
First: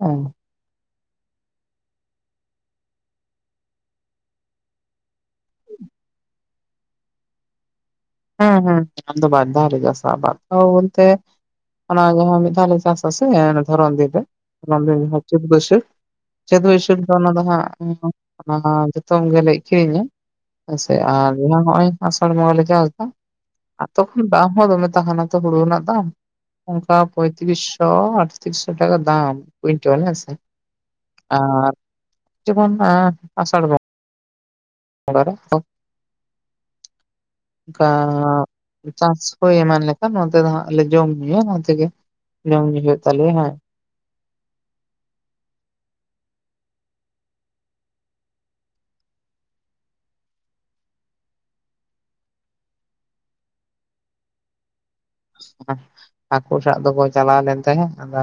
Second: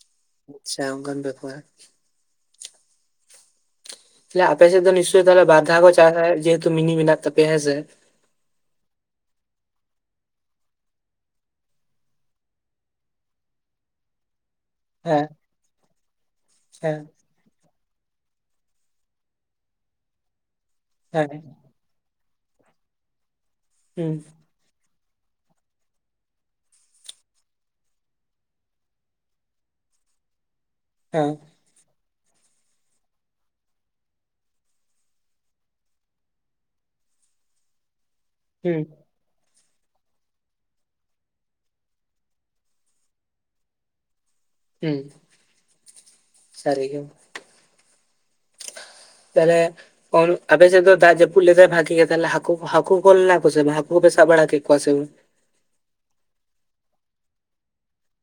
ᱦᱮᱸ ᱟᱪᱪᱷᱟ ᱚᱱᱠᱟᱱ ᱵᱮᱯᱟᱨ ᱮᱭᱟ ᱟᱯᱮᱥᱮᱫ ᱫᱚ ᱱᱤᱥᱪᱳᱭ ᱛᱟᱦᱚᱞᱮ ᱵᱟᱨᱫᱷᱟᱶ ᱠᱚ ᱪᱟᱥᱟ ᱡᱮᱦᱮᱛᱩ ᱢᱤᱱᱤ ᱢᱮᱱᱟᱜ ᱛᱟᱯᱮᱭᱟ ᱦᱮᱸ ᱥᱮ ᱦᱮᱸ ᱦᱮᱸ ᱟᱞᱮ ᱫᱚ ᱵᱟᱨ ᱫᱷᱟᱣ ᱞᱮ ᱪᱟᱥ-ᱟ ᱵᱟᱨ ᱫᱷᱟᱶ ᱵᱚᱞᱛᱮ ᱚᱱᱟ ᱜᱮ ᱦᱟᱸᱜ ᱢᱤᱫ ᱫᱷᱟᱣ ᱞᱮ ᱪᱟᱥ ᱟ ᱥᱮ ᱚᱱᱟ ᱫᱷᱚᱨᱚᱱ ᱫᱤᱱ ᱨᱮ ᱚᱱᱟ ᱫᱚ ᱡᱟᱸᱦᱟ ᱦᱮᱸ ᱪᱟᱹᱛ ᱵᱟᱹᱭᱥᱟᱹᱠᱷ ᱪᱟᱹᱛ ᱦᱮᱸ ᱵᱟᱹᱭᱥᱟᱹᱠᱷ ᱫᱚ ᱚᱱᱟ ᱫᱚ ᱦᱟᱸᱜ ᱤᱧ ᱦᱚ ᱚᱱᱟ ᱢᱟ ᱡᱚᱛᱚᱢ ᱜᱮᱞᱮ ᱟᱠᱷᱨᱤᱧᱟ ᱦᱮᱸᱥᱮ ᱟᱨ ᱦᱮᱸ ᱡᱟᱦᱟᱸ ᱱᱚᱜᱼᱚᱭ ᱟᱥᱟᱲ ᱵᱚᱸᱜᱟ ᱞᱮ ᱪᱟᱥ ᱫᱟ ᱟᱨ ᱦᱩᱸ ᱛᱚᱠᱷᱚᱱ ᱫᱟᱢ ᱦᱚᱸ ᱫᱚᱢᱮ ᱛᱟᱦᱮᱱᱟ ᱛᱚ ᱦᱳᱲᱳ ᱨᱮᱱᱟᱜ ᱫᱟᱢ ᱚᱱᱠᱟ ᱯᱚᱭᱛᱨᱤᱥ ᱥᱚ ᱟᱴᱛᱨᱤᱥ ᱥᱚ ᱴᱟᱠᱟ ᱫᱟᱢ ᱠᱩᱭᱤᱱᱴᱟᱞ ᱦᱮᱸ ᱥᱮ ᱦᱮᱸ ᱟᱨ ᱡᱮᱢᱚᱱ ᱟᱥᱟᱲ ᱵᱚᱝ ᱵᱚᱸᱜᱟ ᱨᱮ ᱚᱱᱠᱟ ᱦᱩᱸ ᱪᱟᱥ ᱦᱳᱭ ᱮᱢᱟᱱ ᱞᱮᱠᱷᱟᱱ ᱱᱚᱛᱮ ᱫᱚ ᱦᱟᱸᱜ ᱞᱮ ᱡᱚᱢ ᱧᱩᱭᱟ ᱚᱱᱟᱛᱮᱜᱮ ᱡᱚᱢ ᱧᱩ ᱦᱩᱭᱩᱜ ᱛᱟᱞᱮᱭᱟ ᱦᱮᱸ ᱦᱮᱸ ᱥᱟ. ᱨᱤ ᱜᱮ ᱛᱟᱦᱞᱮ ᱟᱯᱮ ᱥᱮ ᱫᱚ ᱫᱟᱜ ᱡᱟᱹᱯᱩ ᱞᱮᱫᱟᱭ ᱵᱷᱟᱜᱤ ᱜᱮ ᱛᱟᱦᱞᱮ ᱦᱟᱹᱠᱩ ᱦᱟᱹᱠᱩ ᱠᱚ ᱞᱮᱱᱟ ᱠᱚ ᱥᱮ ᱦᱟᱹᱠᱩ ᱯᱮ ᱥᱟᱵ ᱵᱟᱲᱟ ᱠᱚᱣᱟ ᱥᱮ ᱵᱟᱝ ᱦᱟᱹᱠᱩ ᱥᱟᱵ ᱫᱚᱠᱚ ᱪᱟᱞᱟᱣ ᱞᱮᱱ ᱛᱟᱦᱮᱸᱫ ᱟᱫᱚ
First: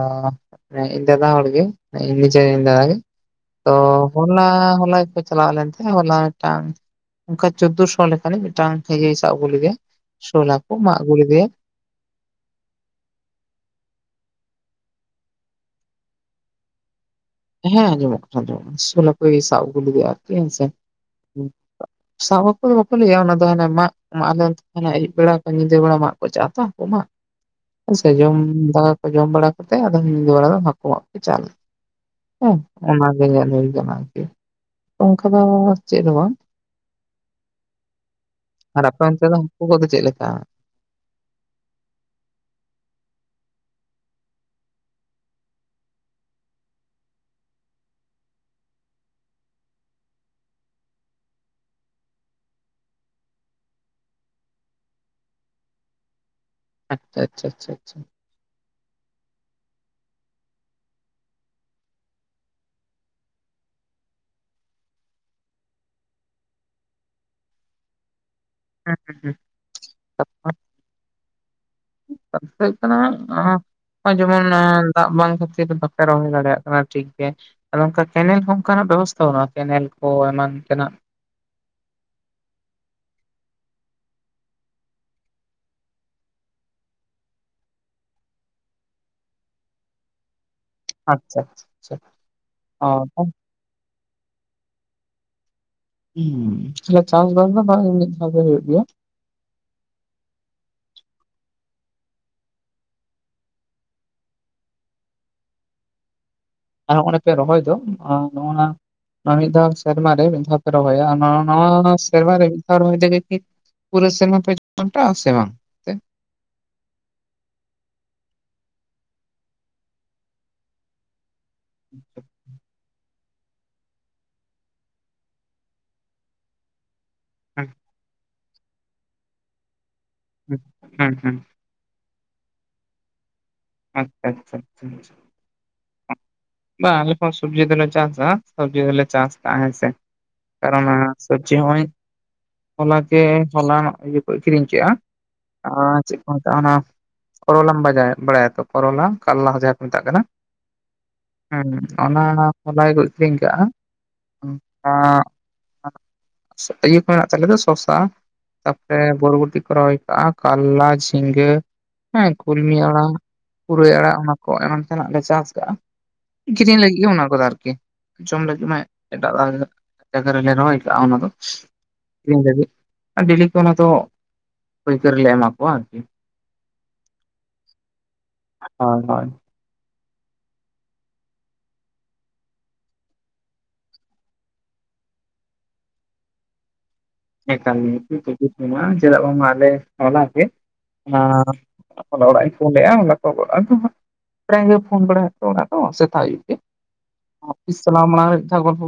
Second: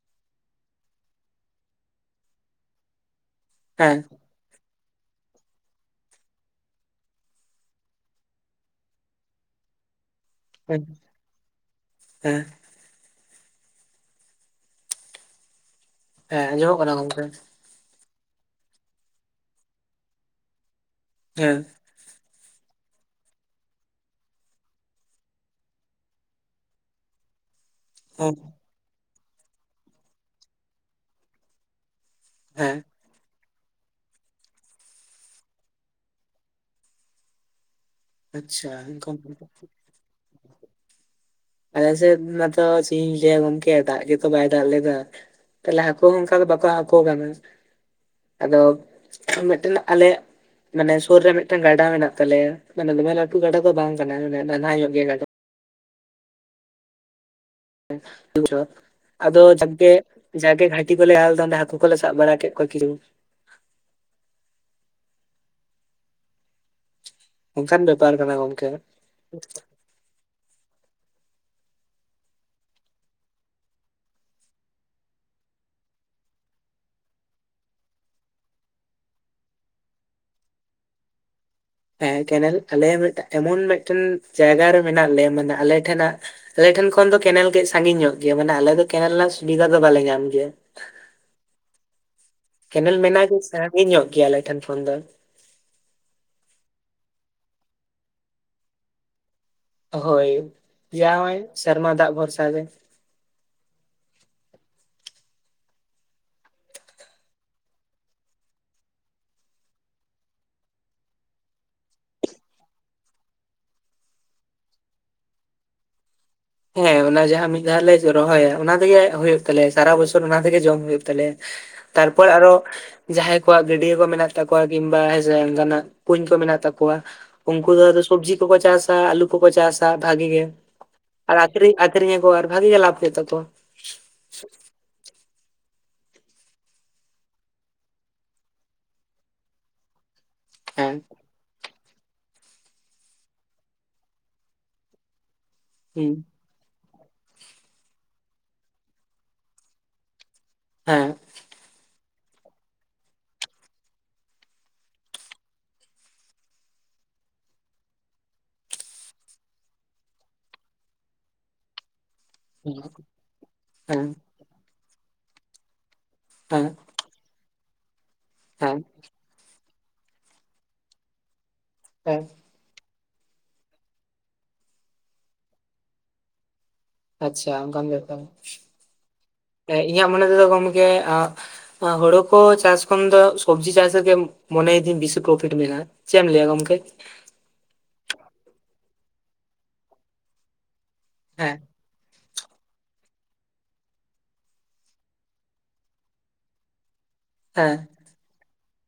ᱤᱧ ᱫᱟᱫᱟ ᱦᱟᱲ ᱜᱮ ᱤᱧ ᱱᱤᱡᱮᱨ ᱤᱧ ᱫᱟᱫᱟᱼᱜᱮ ᱦᱮᱸ ᱦᱚᱞᱟ ᱦᱚᱞᱟ ᱜᱮᱠᱚ ᱪᱞᱟᱣ ᱞᱮᱱ ᱛᱟᱦᱮ ᱦᱚᱞᱟ ᱢᱤᱫᱴᱟᱝ ᱚᱱᱠᱟ ᱪᱳᱫᱽᱫᱳ ᱥᱚ ᱞᱮᱠᱟᱱᱤᱡ ᱢᱤᱫᱴᱟᱝ ᱥᱟᱵ ᱟᱹᱜᱩ ᱞᱮᱫᱮᱭᱟ ᱥᱳᱦ ᱦᱟᱠᱩ ᱦᱮᱸ ᱢᱟᱜ ᱟᱹᱜᱩ ᱞᱮᱫᱮᱭᱟ ᱦᱮᱸ ᱦᱮᱸ ᱟᱡᱚᱢᱚᱜ ᱠᱟᱱᱟ ᱜᱚᱝᱠᱮ ᱦᱮᱸ ᱟᱸᱡᱚᱢᱚᱜ ᱠᱟᱱᱟ ᱟᱸᱡᱚᱢᱚᱜ ᱠᱟᱱᱟ ᱥᱳᱞ ᱦᱟᱠᱩᱭ ᱥᱟᱵ ᱟᱜᱩ ᱞᱮᱫᱮᱭᱟ ᱦᱮᱸ ᱥᱮ ᱦᱮᱸ ᱥᱟᱵᱟ ᱵᱟᱯᱮ ᱦᱩᱭᱩᱜᱭᱟ ᱚᱱᱟ ᱫᱚ ᱦᱟᱱᱮ ᱢᱟ ᱢᱟ ᱟᱞᱮ ᱟᱹᱭᱩᱵ ᱵᱮᱲᱟ ᱧᱤᱫᱟᱹ ᱵᱮᱲᱟ ᱢᱟ ᱠᱚ ᱪᱟ ᱛᱚ ᱟᱠᱚ ᱢᱟ ᱦᱮᱸ ᱥᱮ ᱡᱚᱢ ᱫᱟᱠᱟ ᱠᱚ ᱡᱚᱢ ᱵᱟᱲᱟ ᱠᱟᱛᱮ ᱟᱫᱚ ᱧᱤᱫᱟᱹ ᱵᱮᱲᱟ ᱫᱚ ᱦᱟᱹᱠᱩᱟᱜ ᱠᱚ ᱪᱟᱞ ᱦᱮᱸ ᱚᱱᱟ ᱜᱮ ᱧᱮᱞ ᱦᱩᱭ ᱟᱠᱟᱱᱟ ᱟᱨᱠᱤ ᱚᱱᱠᱟ ᱫᱚ ᱪᱮᱫ ᱫᱚ ᱵᱟᱝ ᱟᱪᱪᱷᱟ ᱟᱨ ᱟᱯᱮ ᱚᱱᱛᱮ ᱜᱚᱝᱠᱮ, ᱫᱚ ᱩᱱᱠᱩ ᱠᱚᱫᱚ ᱪᱮᱫ ᱞᱮᱠᱟ? ᱟᱞᱮ ᱥᱮ ᱢᱟᱛᱚ ᱪᱮ ᱤᱧ ᱞᱟᱹᱭᱟ ᱜᱚᱝᱠᱮ ᱫᱟᱜ ᱜᱮᱛᱚ ᱵᱟᱭ ᱫᱟᱜ ᱞᱮᱫᱟ ᱾ ᱛᱟᱦᱚᱞᱮ ᱦᱟᱹᱠᱩ ᱦᱚᱸ ᱚᱱᱠᱟ ᱫᱚ ᱵᱟᱠᱚ ᱦᱟᱹᱠᱩ ᱟᱠᱟᱱᱟ ᱾ ᱟᱫᱚ ᱢᱤᱫᱴᱮᱱ ᱟᱞᱮᱭᱟᱜ ᱢᱟᱱᱮ ᱥᱩᱨ ᱨᱮ ᱢᱤᱫᱴᱟᱝ ᱜᱟᱰᱟ ᱢᱮᱱᱟᱜ ᱛᱟᱞᱮᱭᱟ, ᱢᱟᱱᱮ ᱫᱚᱢᱮ ᱞᱟᱹᱴᱩ ᱜᱟᱰᱟ ᱫᱚ ᱵᱟᱝ ᱠᱟᱱᱟ ᱢᱟᱱᱮ ᱱᱟᱞᱦᱟ ᱧᱚᱜ ᱜᱮ ᱜᱟᱰᱟ ᱾ ᱟᱪᱪᱷᱟ ᱟᱪᱪᱷᱟ ᱟᱪᱪᱷᱟ ᱾ ᱮ [inaudible] ᱟᱫᱚ ᱡᱟᱠᱜᱮ ᱡᱟᱜᱮ ᱜᱷᱟᱴᱤ ᱠᱚᱞᱮ ᱟᱲᱟ ᱞᱮᱫᱟ ᱟᱫᱚ ᱦᱟᱹᱠᱩ ᱠᱚᱞᱮ ᱥᱟᱵ ᱵᱟᱲᱟ ᱠᱮᱫ ᱠᱚᱣᱟ ᱠᱤᱨᱩ ᱮᱠᱷᱟᱱ ᱵᱮᱯᱟᱨ ᱠᱟᱱᱟ ᱜᱚᱝ ᱦᱮᱸ ᱦᱩᱸ ᱦᱮᱸ [inaudible] [unintelligible] ᱟᱯᱮ ᱡᱮᱢᱚᱱ ᱫᱟᱜ ᱵᱟᱝ ᱠᱷᱟᱹᱛᱤᱨ ᱵᱟᱯᱮ ᱨᱚᱦᱚᱭ ᱫᱟᱲᱮᱭᱟᱜ ᱠᱟᱱᱟ ᱴᱷᱤᱠ ᱜᱮ᱾ ᱟᱫᱚ ᱚᱱᱠᱟ ᱠᱮᱱᱮᱞ ᱦᱚᱸ ᱚᱱᱠᱟᱱᱟᱜ ᱵᱮᱵᱚᱥᱛᱷᱟ ᱵᱟᱹᱱᱩᱜᱼᱟ ᱠᱮᱱᱮᱞ ᱠᱚ ᱮᱢᱟᱱ ᱛᱮᱱᱟᱜ ᱾ ᱦᱮᱸ, ᱠᱮᱱᱮᱞ ᱟᱞᱮ ᱢᱤᱫᱟᱝ ᱮᱢᱚᱱ ᱢᱤᱫᱴᱮᱱ ᱡᱟᱭᱜᱟ ᱨᱮ ᱢᱮᱱᱟᱜ ᱞᱮᱭᱟ, ᱢᱟᱱᱮ ᱟᱞᱮ ᱴᱷᱮᱱᱟᱜ ᱟᱞᱮ ᱴᱷᱮᱱ ᱠᱷᱚᱱ ᱫᱚ ᱠᱮᱱᱮᱞ ᱠᱟᱹᱡ ᱥᱟᱺᱜᱤᱧ ᱧᱚᱜ ᱜᱮᱭᱟ, ᱢᱟᱱᱮ ᱟᱞᱮ ᱫᱚ ᱠᱮᱱᱮᱞ ᱨᱮᱱᱟᱜ ᱥᱩᱵᱤᱫᱷᱟ ᱫᱚ ᱵᱟᱞᱮ ᱧᱟᱢ ᱜᱮᱭᱟ ᱾ ᱟᱪᱪᱷᱟ ᱟᱪᱪᱷᱟ ᱾ ᱠᱮᱱᱮᱞ ᱢᱮᱱᱟᱜ ᱜᱮ ᱥᱮᱺᱜᱤ ᱧᱚᱜ ᱜᱮᱭᱟ ᱟᱞᱮ ᱴᱷᱮᱱ ᱠᱷᱚᱱ ᱫᱚ ᱾ ᱦᱩᱸ, ᱛᱟᱦᱚᱞᱮ ᱪᱟᱥ ᱵᱟᱥ ᱫᱚ ᱵᱟᱝ ᱢᱤᱫ ᱫᱷᱟᱹᱣ ᱫᱚ ᱦᱩᱭᱩᱜ ᱜᱮᱭᱟ ᱾ ᱦᱳᱭ, ᱮᱭᱟ ᱚᱭ ᱥᱮᱨᱢᱟ ᱫᱟᱜ ᱵᱷᱚᱨᱥᱟ ᱨᱮ ᱾ ᱟᱨ ᱦᱚᱸᱜᱰᱮ ᱯᱮ ᱨᱚᱦᱚᱭ ᱫᱚ ᱱᱚᱜᱼ ᱱᱟ ᱢᱤᱫ ᱫᱷᱟᱹᱣ ᱥᱮᱨᱢᱟ ᱨᱮ ᱢᱤᱫ ᱫᱷᱟᱹᱣ ᱨᱚᱦᱚᱭᱼᱟ ᱱᱚᱣᱟ ᱱᱚᱣᱟ ᱥᱮᱨᱢᱟ ᱨᱮ ᱢᱤᱫ ᱫᱷᱟᱹᱣ ᱨᱚᱦᱚᱭ ᱛᱮᱜᱮ ᱠᱤ ᱯᱩᱨᱟᱹ ᱥᱮᱢᱟ ᱯᱮ ᱡᱚᱱᱴᱟ ᱥᱮ ᱵᱟᱝ? ᱦᱩᱸ ᱦᱮᱸ, ᱚᱱᱟ ᱡᱟᱦᱟᱸ ᱢᱤᱫ ᱫᱷᱟᱹᱣ ᱞᱮ ᱨᱚᱦᱚᱭᱟ ᱚᱱᱟ ᱛᱮᱜᱮ ᱦᱩᱭᱩᱜ ᱛᱟᱞᱮᱭᱟ ᱥᱟᱨᱟ ᱵᱚᱪᱷᱚᱨ ᱚᱱᱟ ᱛᱮᱜᱮ ᱡᱚᱢ ᱦᱩᱭᱩᱜ ᱛᱟᱞᱮᱭᱟ ᱾ [inaudible] ᱛᱟᱨᱯᱚᱨ ᱟᱨᱚ ᱡᱟᱦᱟᱸᱭ ᱠᱚᱣᱟᱜ ᱜᱟᱹᱰᱭᱟᱹ ᱠᱚ ᱢᱮᱱᱟᱜ ᱛᱟᱠᱚᱣᱟ, ᱠᱤᱢᱵᱟ ᱦᱳᱭ ᱥᱮ ᱚᱱᱠᱟ ᱱᱟᱜ ᱠᱩᱧ ᱠᱚ ᱢᱮᱱᱟᱜ ᱛᱟᱠᱚᱣᱟ, ᱠᱚᱣᱟ, ᱩᱱᱠᱩ ᱫᱚ ᱥᱚᱵᱡᱤ ᱠᱚᱠᱚ ᱪᱟᱥᱟ ᱟᱞᱩ ᱠᱚᱠᱚ ᱪᱟᱥᱟ ᱵᱷᱟᱜᱤ ᱜᱮ᱾ ᱦᱮᱸ ᱦᱮᱸ ᱾ ᱠᱤᱨᱤᱧᱤᱭᱟᱹ ᱟᱠᱷᱨᱤᱧ ᱟᱨ ᱵᱷᱟᱹᱜᱤ ᱜᱮ ᱞᱟᱵᱷ ᱦᱩᱭᱩᱜ ᱛᱟᱠᱚᱣᱟ ᱾ ᱟᱪᱪᱷᱟ ᱟᱪᱪᱷᱟ ᱟᱪᱷᱟᱪᱷᱟ ᱾ ᱵᱟᱝ ᱟᱞᱮ ᱥᱚᱵᱡᱤ ᱫᱚᱞᱮ ᱪᱟᱥᱟ, ᱥᱚᱵᱡᱤ ᱫᱚᱞᱮ ᱪᱟᱥ ᱛᱟᱦᱮᱸ ᱥᱮ ᱠᱟᱨᱚᱱ ᱦᱮᱸ ᱠᱚ ᱪᱮ ᱦᱚᱭ ᱦᱚᱞᱟ ᱠᱮ ᱦᱚᱞᱟ ᱤᱭᱟᱹ ᱠᱚ ᱟᱹᱠᱷᱤᱨᱤᱧ ᱠᱮᱜᱼᱟ ᱾ ᱟᱨ ᱦᱩᱸ ᱪᱮᱫ ᱠᱚ ᱚᱱᱟ ᱠᱚᱨᱚᱞᱟᱢ ᱵᱟᱡᱟᱭ ᱵᱟᱲᱟᱭᱟ ᱛᱚ ᱠᱚᱨᱚᱞᱟ ᱠᱟᱨᱞᱟ ᱡᱟᱦᱟᱸ ᱠᱚ ᱢᱮᱛᱟᱜ ᱠᱟᱱᱟ ᱾ ᱦᱮᱸ ᱾ ᱦᱮᱸ, ᱚᱱᱟ ᱦᱚᱞᱟᱭ ᱠᱚ ᱟᱹᱠᱷᱨᱤᱧ ᱠᱟᱜᱼᱟ ᱾ ᱤᱭᱟᱹ ᱠᱚ ᱦᱮᱱᱟᱜ ᱛᱟᱞᱮ ᱫᱚ ᱥᱚᱥᱟ ᱛᱟᱯᱚᱨᱮ ᱵᱚᱨ ᱵᱚᱴᱤ ᱠᱚ ᱨᱚᱦᱚᱣ ᱠᱟᱜᱼᱟ ᱠᱟᱞᱞᱟ, ᱡᱷᱤᱸᱜᱟᱹ ᱾ ᱦᱮᱸ ᱠᱩᱞᱢᱤ ᱦᱮᱸ ᱟᱲᱟᱜ, ᱯᱩᱨᱟᱹᱭ ᱦᱮᱸ ᱟᱲᱟᱜ ᱚᱱᱟ ᱠᱚ ᱮᱢᱟᱱ ᱛᱮᱱᱟᱜ ᱞᱮ ᱪᱟᱥ ᱠᱟᱜᱼᱟ ᱾ ᱟᱠᱷᱨᱤᱧ ᱞᱟᱹᱜᱤᱫ ᱜᱮ ᱚᱱᱟ ᱠᱚᱫᱚ ᱟᱨᱠᱤ ᱡᱚᱢ ᱞᱟᱹᱜᱤᱫ ᱦᱮᱸ ᱢᱟ ᱟᱞᱟᱫᱟ ᱡᱟᱭᱜᱟ ᱨᱮ ᱞᱮ ᱨᱚᱦᱚᱭ ᱠᱟᱜᱼᱟ ᱚᱱᱟ ᱫᱚ ᱦᱮᱸ ᱟᱠᱷᱨᱤᱧ ᱞᱟᱹᱜᱤᱫ ᱾ ᱰᱮᱞᱤ ᱠᱚ ᱚᱱᱟ ᱫᱚ ᱯᱟᱹᱭᱠᱟᱹᱨᱞᱮ ᱮᱢᱟ ᱠᱚᱣᱟ ᱟᱨᱠᱤ ᱾ ᱟᱪᱪᱷᱟ ᱾ ᱚᱱᱠᱟᱱ ᱵᱮᱯᱟᱨ, ᱦᱳᱭ ᱦᱳᱭ ᱤᱧᱟᱹᱜ ᱢᱚᱱᱮ ᱛᱮᱫᱚ ᱜᱚᱝᱠᱮ ᱦᱳᱲᱳ ᱠᱚ ᱪᱟᱥ ᱠᱷᱚᱱ ᱫᱚ ᱥᱚᱵᱽᱡᱤ ᱪᱟᱥ ᱨᱮᱜᱮ ᱢᱚᱱᱮᱭᱤᱫᱟᱹᱧ ᱵᱤᱥᱤ ᱯᱨᱚᱯᱷᱤᱴ ᱢᱮᱱᱟᱜᱼᱟ ᱾ ᱪᱮᱢ ᱞᱟᱹᱭ ᱜᱚᱝᱠᱮ? ᱦᱮᱸ, ᱮᱠᱟᱞ ᱜᱮ ᱯᱨᱚᱯᱷᱤᱴ ᱢᱮᱱᱟᱜᱼᱟ ᱾ ᱪᱮᱫᱟᱜ ᱵᱟᱝ ᱢᱟ ᱟᱞᱮ ᱦᱚᱞᱟ ᱜᱮ ᱦᱮᱸ ᱦᱚᱞᱟ ᱫᱚ ᱚᱲᱟᱜ ᱤᱧ ᱯᱷᱳᱱ ᱞᱮᱫᱼᱟ ᱦᱚᱞᱟ ᱠᱚ ᱟᱫᱚ ᱦᱟᱸᱜ ᱯᱨᱟᱭ ᱜᱮ ᱯᱷᱳᱱ ᱵᱟᱲᱟ ᱦᱟᱠᱚ ᱥᱮᱛᱟᱜ ᱟᱭᱩᱵ ᱜᱮ। ᱦᱮᱸ ᱚᱯᱷᱤᱥ ᱪᱟᱞᱟᱣ ᱢᱟᱬᱟᱝ ᱨᱮ ᱢᱤᱫ ᱫᱷᱟᱣ ᱜᱚᱞᱯᱚ